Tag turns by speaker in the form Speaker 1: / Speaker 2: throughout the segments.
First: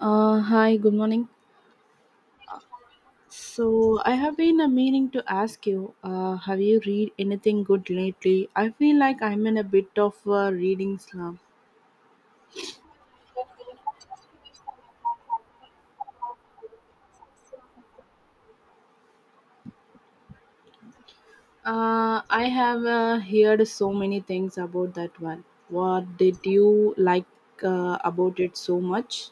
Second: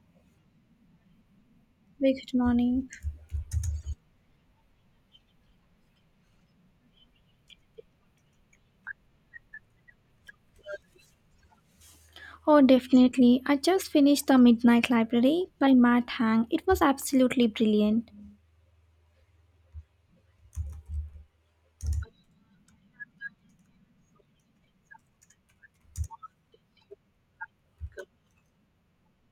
Speaker 1: Hi, good morning.
Speaker 2: Very good morning.
Speaker 1: So, I have been meaning to ask you, have you read anything good lately? I feel like I'm in a bit of a reading slump.
Speaker 2: Oh, definitely. I just finished The Midnight Library by Matt Hang. It was absolutely brilliant.
Speaker 1: I have heard so many things about that one. What did you like about it so much?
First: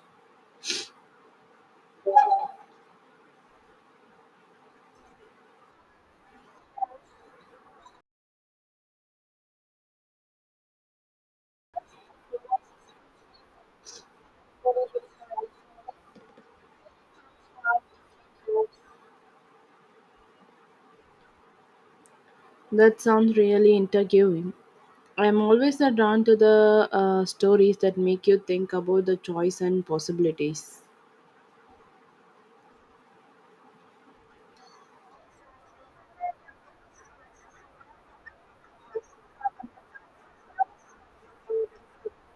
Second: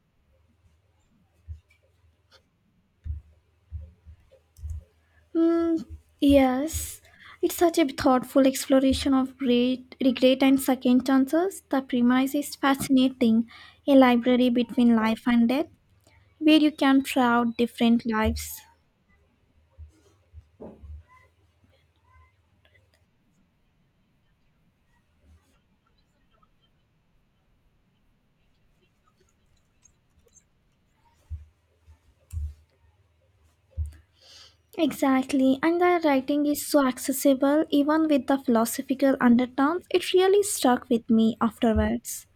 Speaker 2: Mm, yes, it's such a thoughtful exploration of great regret and second chances. The premise is fascinating a library between life and death, where you can try out different lives.
Speaker 1: That sounds really intriguing. I'm always drawn to the stories that make you think about the choice and possibilities.
Speaker 2: Exactly, and the writing is so accessible even with the philosophical undertones, it really stuck with me afterwards.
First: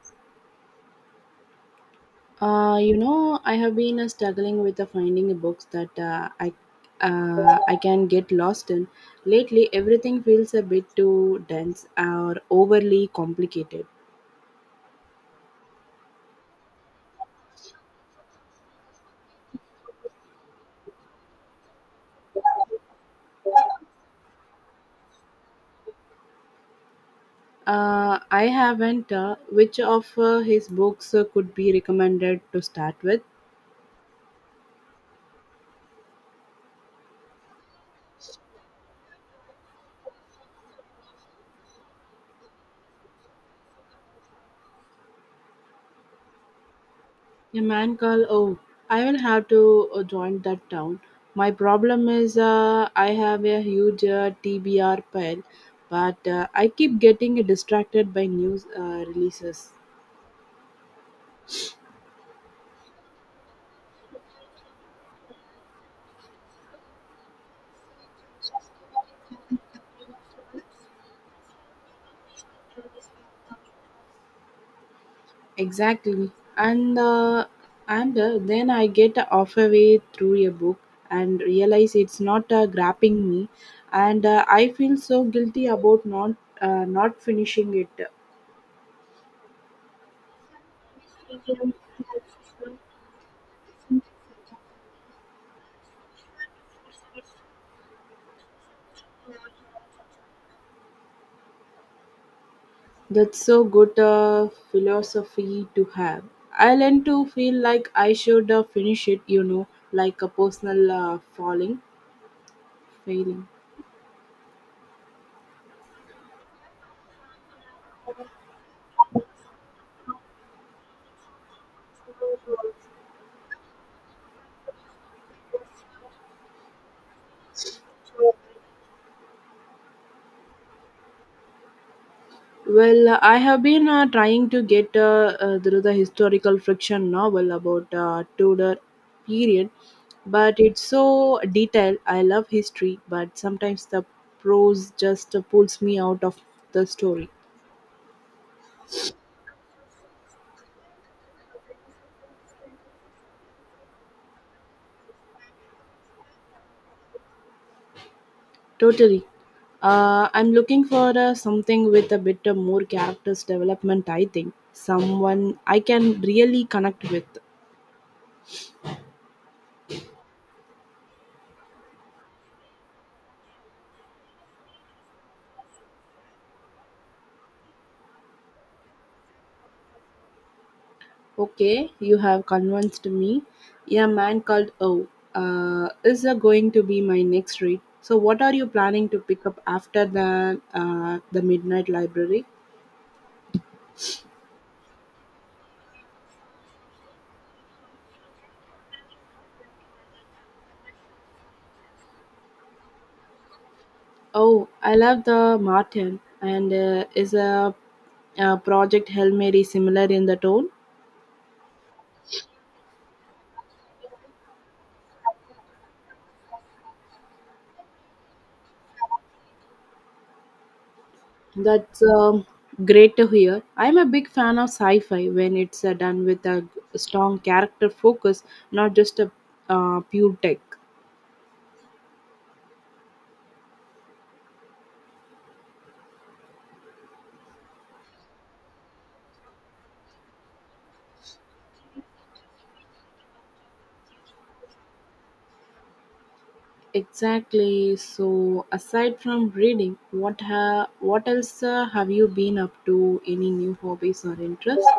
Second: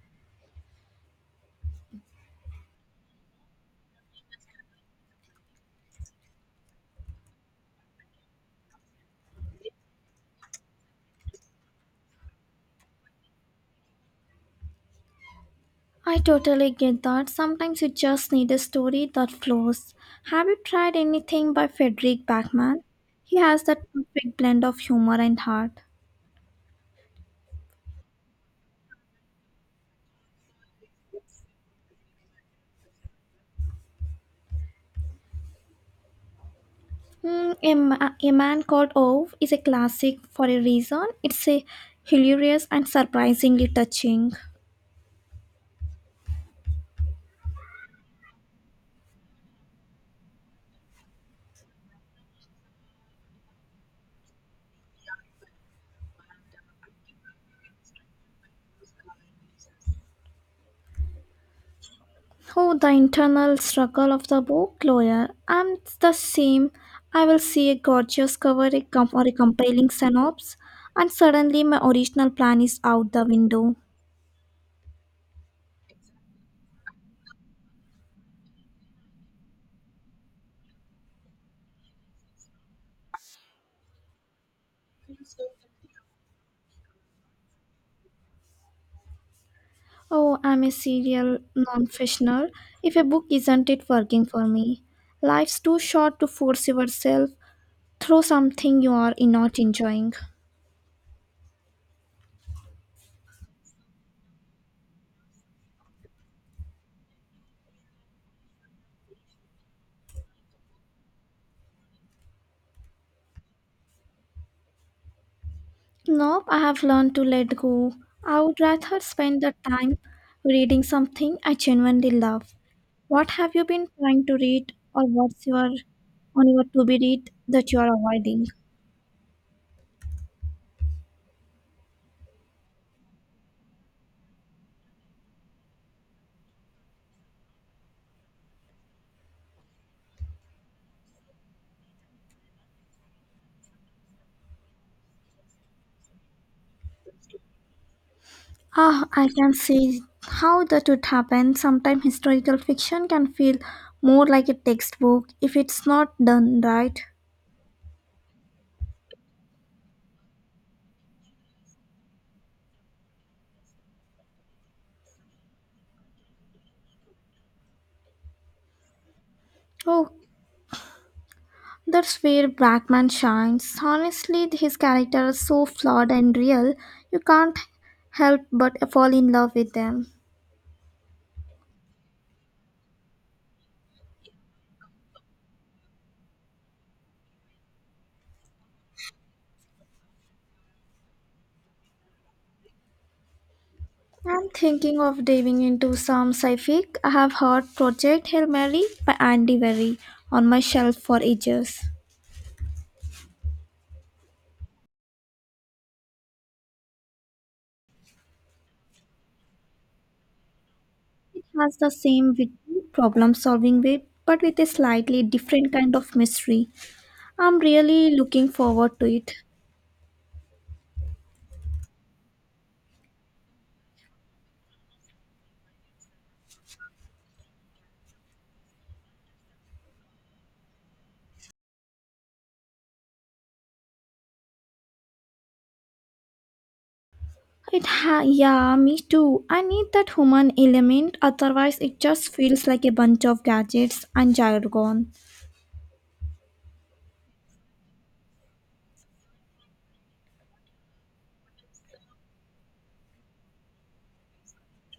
Speaker 1: I have been struggling with finding books that I can get lost in. Lately, everything feels a bit too dense or overly complicated.
Speaker 2: I totally get that. Sometimes you just need a story that flows. Have you tried anything by Frederick Backman? He has that perfect blend of humor and heart.
Speaker 1: I haven't. Which of his books could be recommended to start with?
Speaker 2: A Man Called Ove is a classic for a reason. It's a hilarious and surprisingly touching.
Speaker 1: A man called Oh, I will have to join that town. My problem is I have a huge TBR pile, but I keep getting distracted by news releases.
Speaker 2: Oh, the internal struggle of the book, lawyer. I'm the same. I will see a gorgeous cover or a compelling synopsis, and suddenly my original plan is out the window.
Speaker 1: Exactly, and then I get halfway through a book and realize it's not grabbing me, and I feel so guilty about not finishing it.
Speaker 2: Oh, I'm a serial non-fictioner. If a book isn't it working for me, life's too short to force yourself through something you are not enjoying.
Speaker 1: That's so good a philosophy to have. I learned to feel like I should finish it, you know, like a personal failing.
Speaker 2: Nope, I have learned to let go. I would rather spend the time reading something I genuinely love. What have you been trying to read, or what's your on your to-be read that you are avoiding?
Speaker 1: Well, I have been trying to get through the historical fiction novel about Tudor period, but it's so detailed. I love history, but sometimes the prose just pulls me out of the story.
Speaker 2: Ah, I can see how that would happen. Sometimes historical fiction can feel more like a textbook if it's not done right.
Speaker 1: Totally. I'm looking for something with a bit of more characters development, I think. Someone I can really connect with.
Speaker 2: Oh, that's where Bachman shines. Honestly, his character is so flawed and real, you can't help but fall in love with them.
Speaker 1: Okay, you have convinced me. A man called O is going to be my next read. So, what are you planning to pick up after the Midnight Library?
Speaker 2: I'm thinking of diving into some sci-fi. I have heard Project Hail Mary by Andy Berry on my shelf for ages.
Speaker 1: Oh, I love the Martin and is a Project Hail Mary similar in the tone?
Speaker 2: Has the same problem solving way, but with a slightly different kind of mystery. I'm really looking forward to it.
Speaker 1: That's great to hear. I'm a big fan of sci fi when it's done with a strong character focus, not just a pure tech.
Speaker 2: Yeah, me too. I need that human element, otherwise it just feels like a bunch of gadgets and jargon.
Speaker 1: Exactly. So, aside from reading, what else have you been up to? Any new hobbies or interests?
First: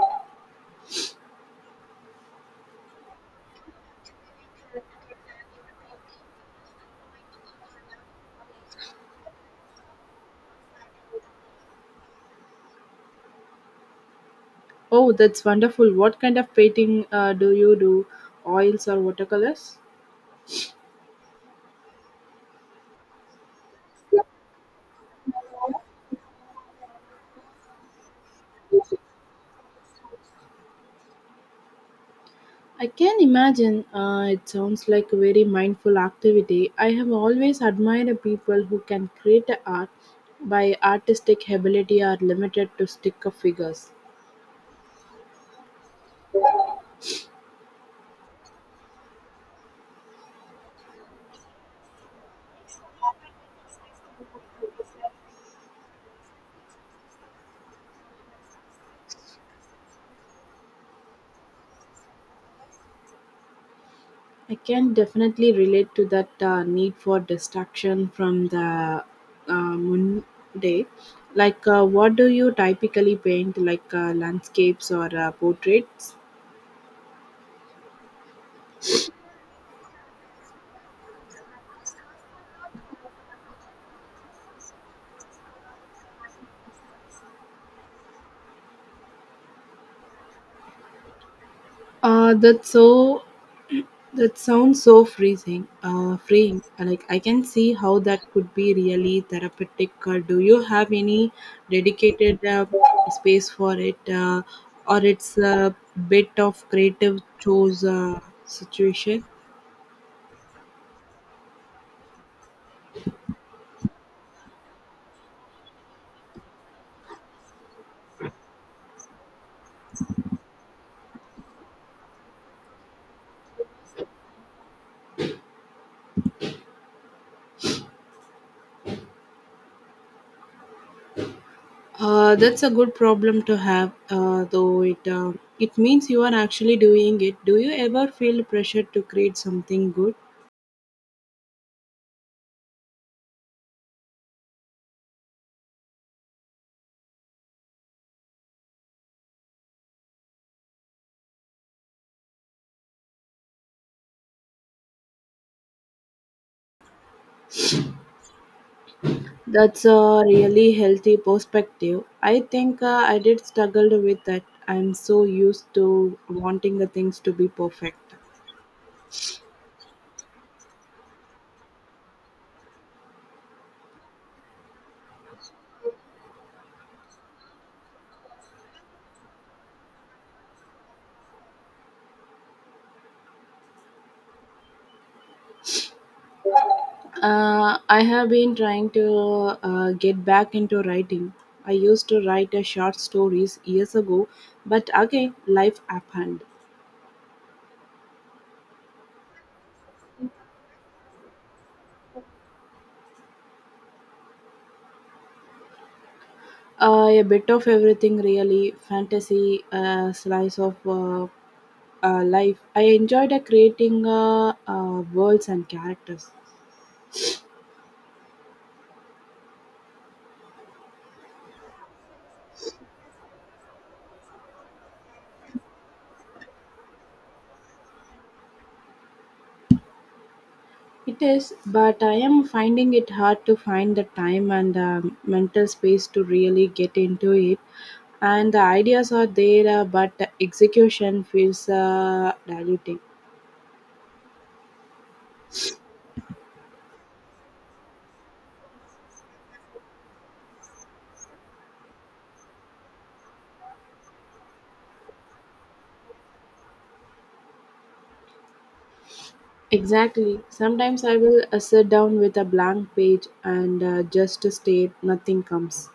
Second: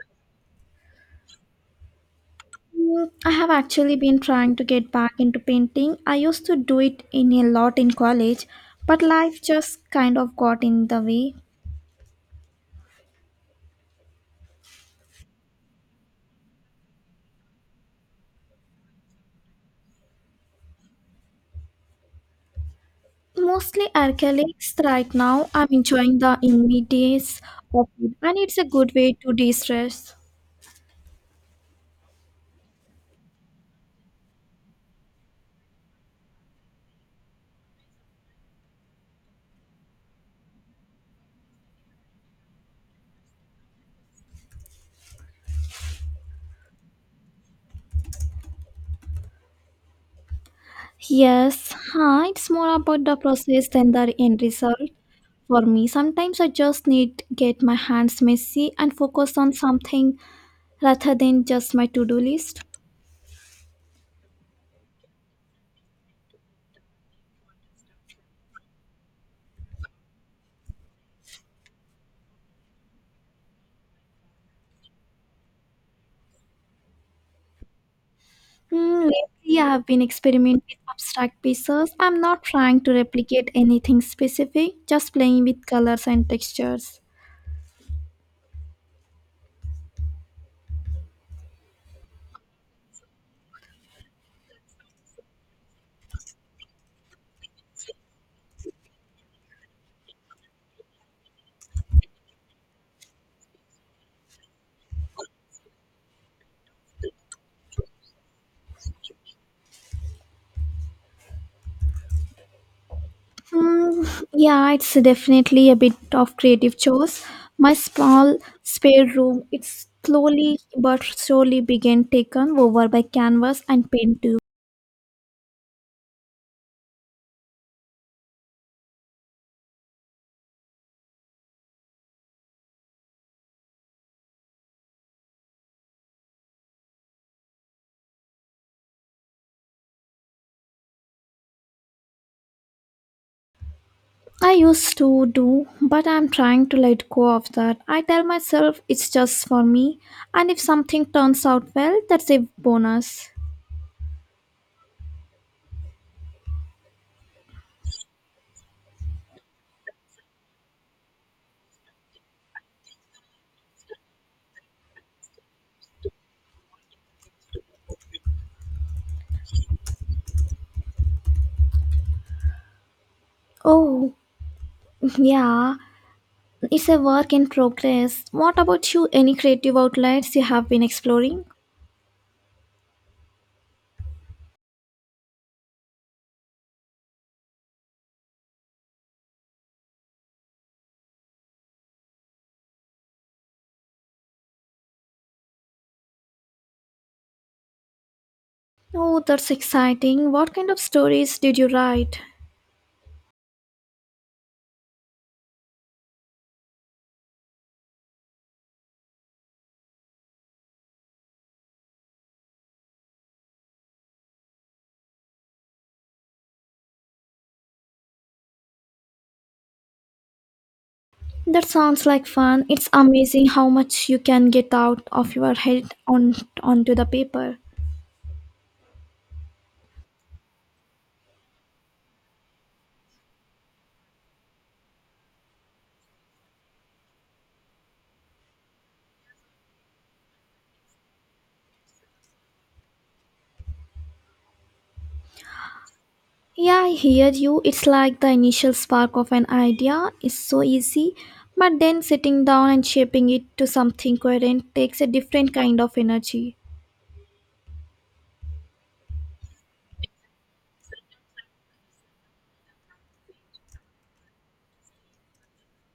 Speaker 2: I have actually been trying to get back into painting. I used to do it in a lot in college, but life just kind of got in the way.
Speaker 1: Oh, that's wonderful. What kind of painting do you do? Oils or watercolors?
Speaker 2: Mostly alcoholics right now. I'm enjoying the immediacy of it, and it's a good way to de stress.
Speaker 1: I can imagine it sounds like a very mindful activity. I have always admired people who can create art by artistic ability are limited to stick of figures.
Speaker 2: Yes, huh? It's more about the process than the end result. For me, sometimes I just need get my hands messy and focus on something rather than just my to-do list.
Speaker 1: I can definitely relate to that need for distraction from the Monday. Like, what do you typically paint, like landscapes or portraits?
Speaker 2: Lately, I have been experimenting with abstract pieces. I'm not trying to replicate anything specific, just playing with colors and textures.
Speaker 1: Uh, that's so That sounds so freezing, freeing. Like I can see how that could be really therapeutic. Do you have any dedicated space for it, or it's a bit of creative chose situation?
Speaker 2: Yeah, it's definitely a bit of creative chores. My small spare room, it's slowly but surely began taken over by canvas and paint too.
Speaker 1: That's a good problem to have, though it means you are actually doing it. Do you ever feel pressure to create something good?
Speaker 2: I used to do, but I'm trying to let go of that. I tell myself it's just for me, and if something turns out well, that's a bonus.
Speaker 1: That's a really healthy perspective. I think I did struggle with that. I'm so used to wanting the things to be perfect.
Speaker 2: Oh, yeah, it's a work in progress. What about you? Any creative outlets you have been exploring?
Speaker 1: I have been trying to get back into writing. I used to write a short stories years ago, but again, life happened.
Speaker 2: Oh, that's exciting. What kind of stories did you write?
Speaker 1: A bit of everything, really. Fantasy, slice of life. I enjoyed creating worlds and characters.
Speaker 2: That sounds like fun. It's amazing how much you can get out of your head on onto the paper.
Speaker 1: It is, but I am finding it hard to find the time and the mental space to really get into it. And the ideas are there, but the execution feels diluted.
Speaker 2: Yeah, I hear you. It's like the initial spark of an idea is so easy, but then sitting down and shaping it to something coherent takes a different kind of energy.
Speaker 1: Exactly. Sometimes I will sit down with a blank page and just state nothing comes.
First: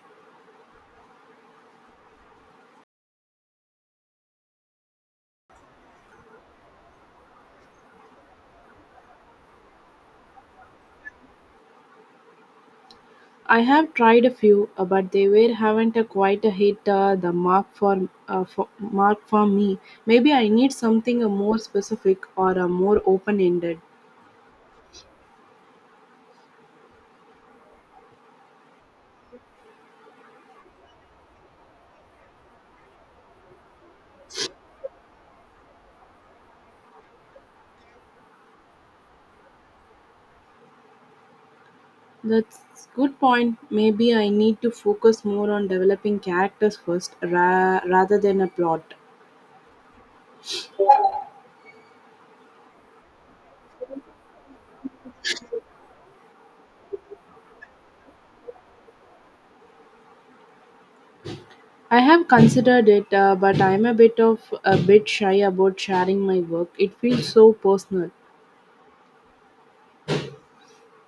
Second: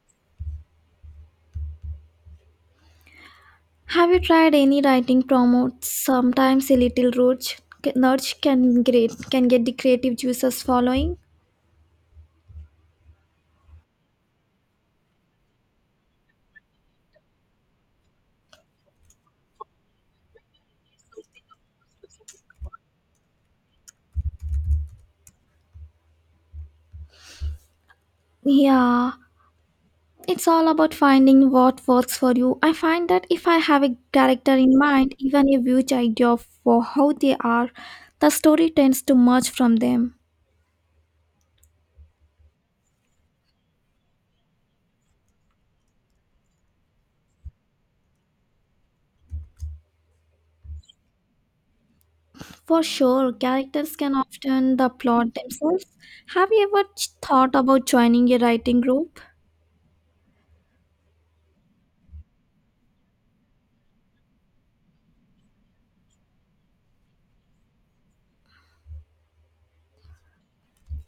Speaker 2: Have you tried any writing promotes? Sometimes a little roach nudge can get the creative juices flowing.
Speaker 1: I have tried a few, but they were haven't quite hit the mark for me. Maybe I need something more specific or more open ended.
Speaker 2: Yeah, it's all about finding what works for you. I find that if I have a character in mind, even a huge idea for how they are, the story tends to merge from them.
Speaker 1: That's good point. Maybe I need to focus more on developing characters first rather than a plot.
Speaker 2: For sure, characters can often the plot themselves. Have you ever thought about joining a writing group?
Speaker 1: I have considered it, but I'm a bit shy about sharing my work. It feels so personal.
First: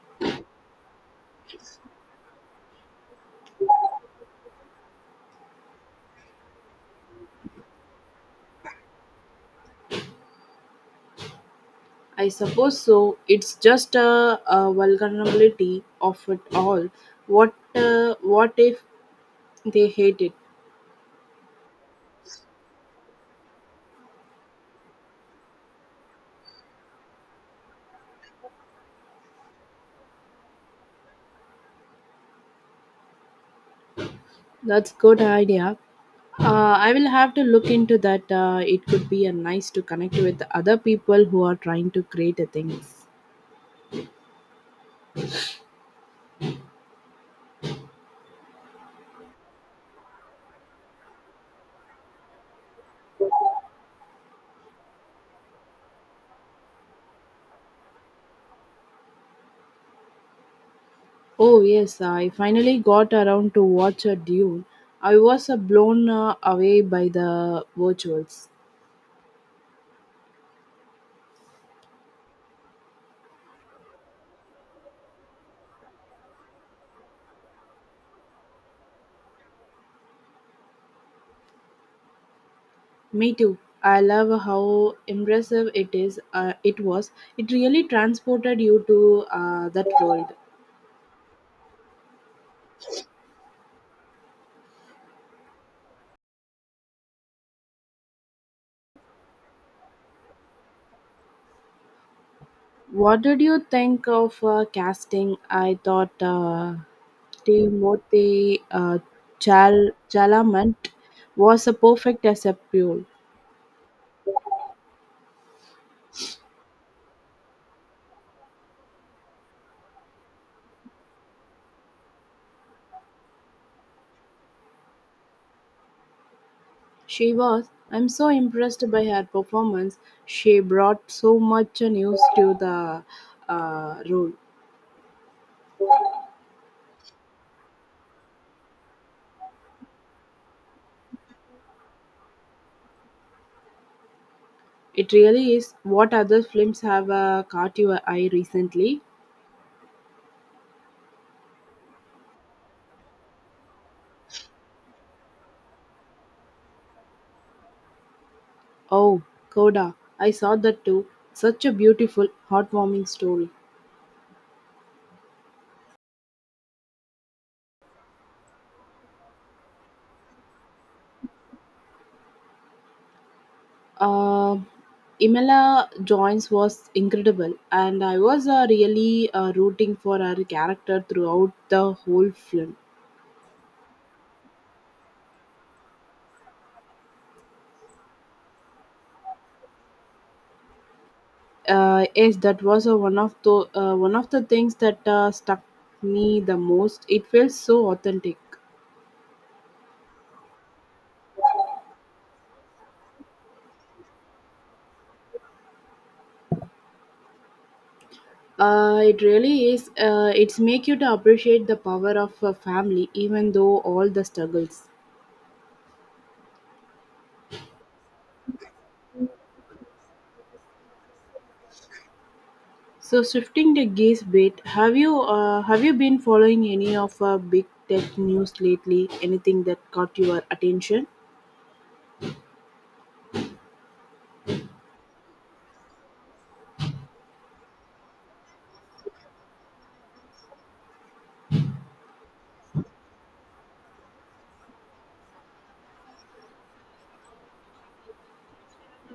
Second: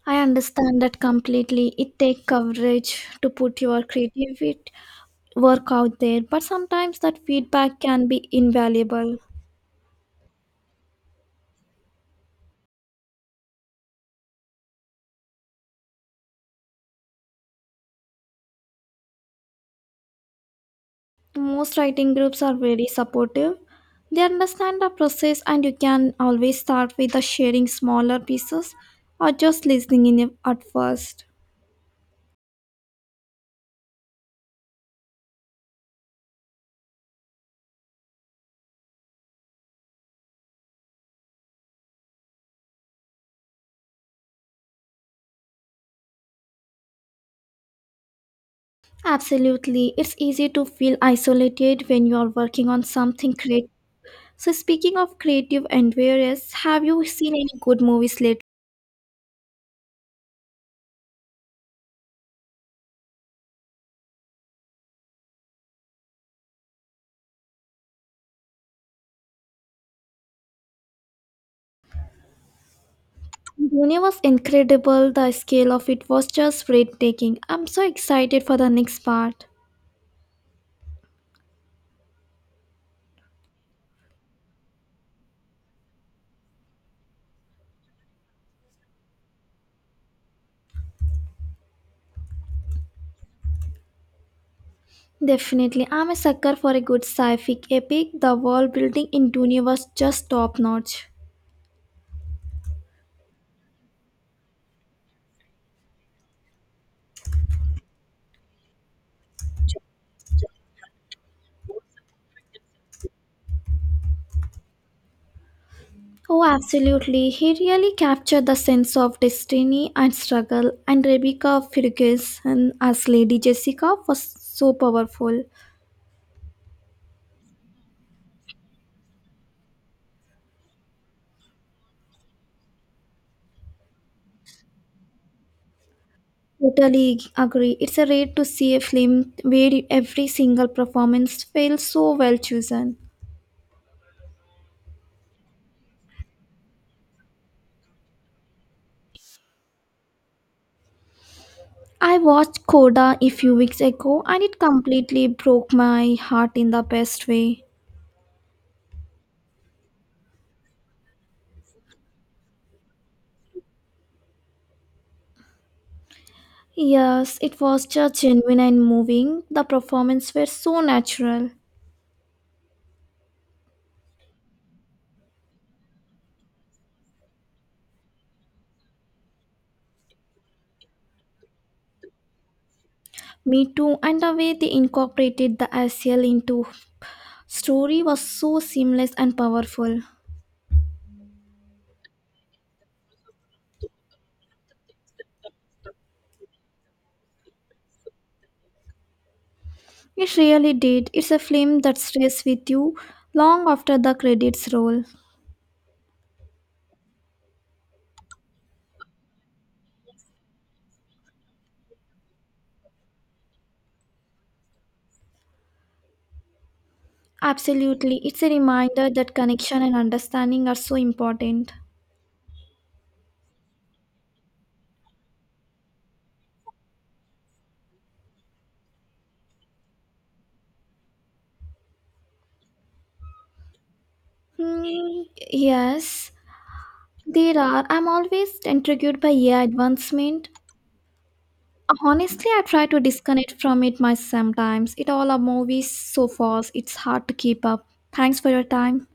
Speaker 2: I understand that completely. It takes courage to put your creative work out there, but sometimes that feedback can be invaluable.
Speaker 1: I suppose so. It's just a vulnerability of it all. What if they hate it?
Speaker 2: Most writing groups are very supportive. They understand the process, and you can always start with the sharing smaller pieces or just listening in it at first.
Speaker 1: That's good idea. I will have to look into that. It could be a nice to connect with other people who are trying to create a things.
Speaker 2: Absolutely. It's easy to feel isolated when you are working on something creative. So, speaking of creative endeavors, have you seen any good movies lately?
Speaker 1: Oh yes, I finally got around to watch a Dune. I was blown away by the visuals.
Speaker 2: Dune was incredible. The scale of it was just breathtaking. I'm so excited for the next part.
Speaker 1: Me too. I love how impressive it is. It was. It really transported you to that world.
Speaker 2: Definitely, I'm a sucker for a good sci-fic epic. The world building in Dune was just top notch.
Speaker 1: What did you think of casting? I thought. Timothée Chalamet was a perfect as a pupil.
Speaker 2: Oh, absolutely. He really captured the sense of destiny and struggle, and Rebecca Ferguson as Lady Jessica was so powerful.
Speaker 1: She was. I'm so impressed by her performance. She brought so much news to the role.
Speaker 2: Totally agree. It's a rare to see a film where every single performance feels so well chosen.
Speaker 1: It really is. What other films have caught your eye recently?
Speaker 2: I watched Coda a few weeks ago and it completely broke my heart in the best way.
Speaker 1: Oh, Coda. I saw that too. Such a beautiful, heartwarming story.
Speaker 2: Yes, it was just genuine and moving. The performance were so natural.
Speaker 1: uh, Imela Jones was incredible, and I was really rooting for her character throughout the whole film.
Speaker 2: Me too, and the way they incorporated the ACL into story was so seamless and powerful.
Speaker 1: Yes, that was one of the one of the things that stuck me the most. It felt so authentic.
Speaker 2: It really did. It's a film that stays with you long after the credits roll.
Speaker 1: It really is. It's make you to appreciate the power of a family, even though all the struggles.
Speaker 2: Absolutely, it's a reminder that connection and understanding are so important.
Speaker 1: So shifting the gaze a bit, have you been following any of big tech news lately? Anything that caught your attention?
Speaker 2: Hmm, yes, there are. I'm always intrigued by AI advancement. Honestly, I try to disconnect from it myself sometimes. It all a movies so fast, it's hard to keep up. Thanks for your time.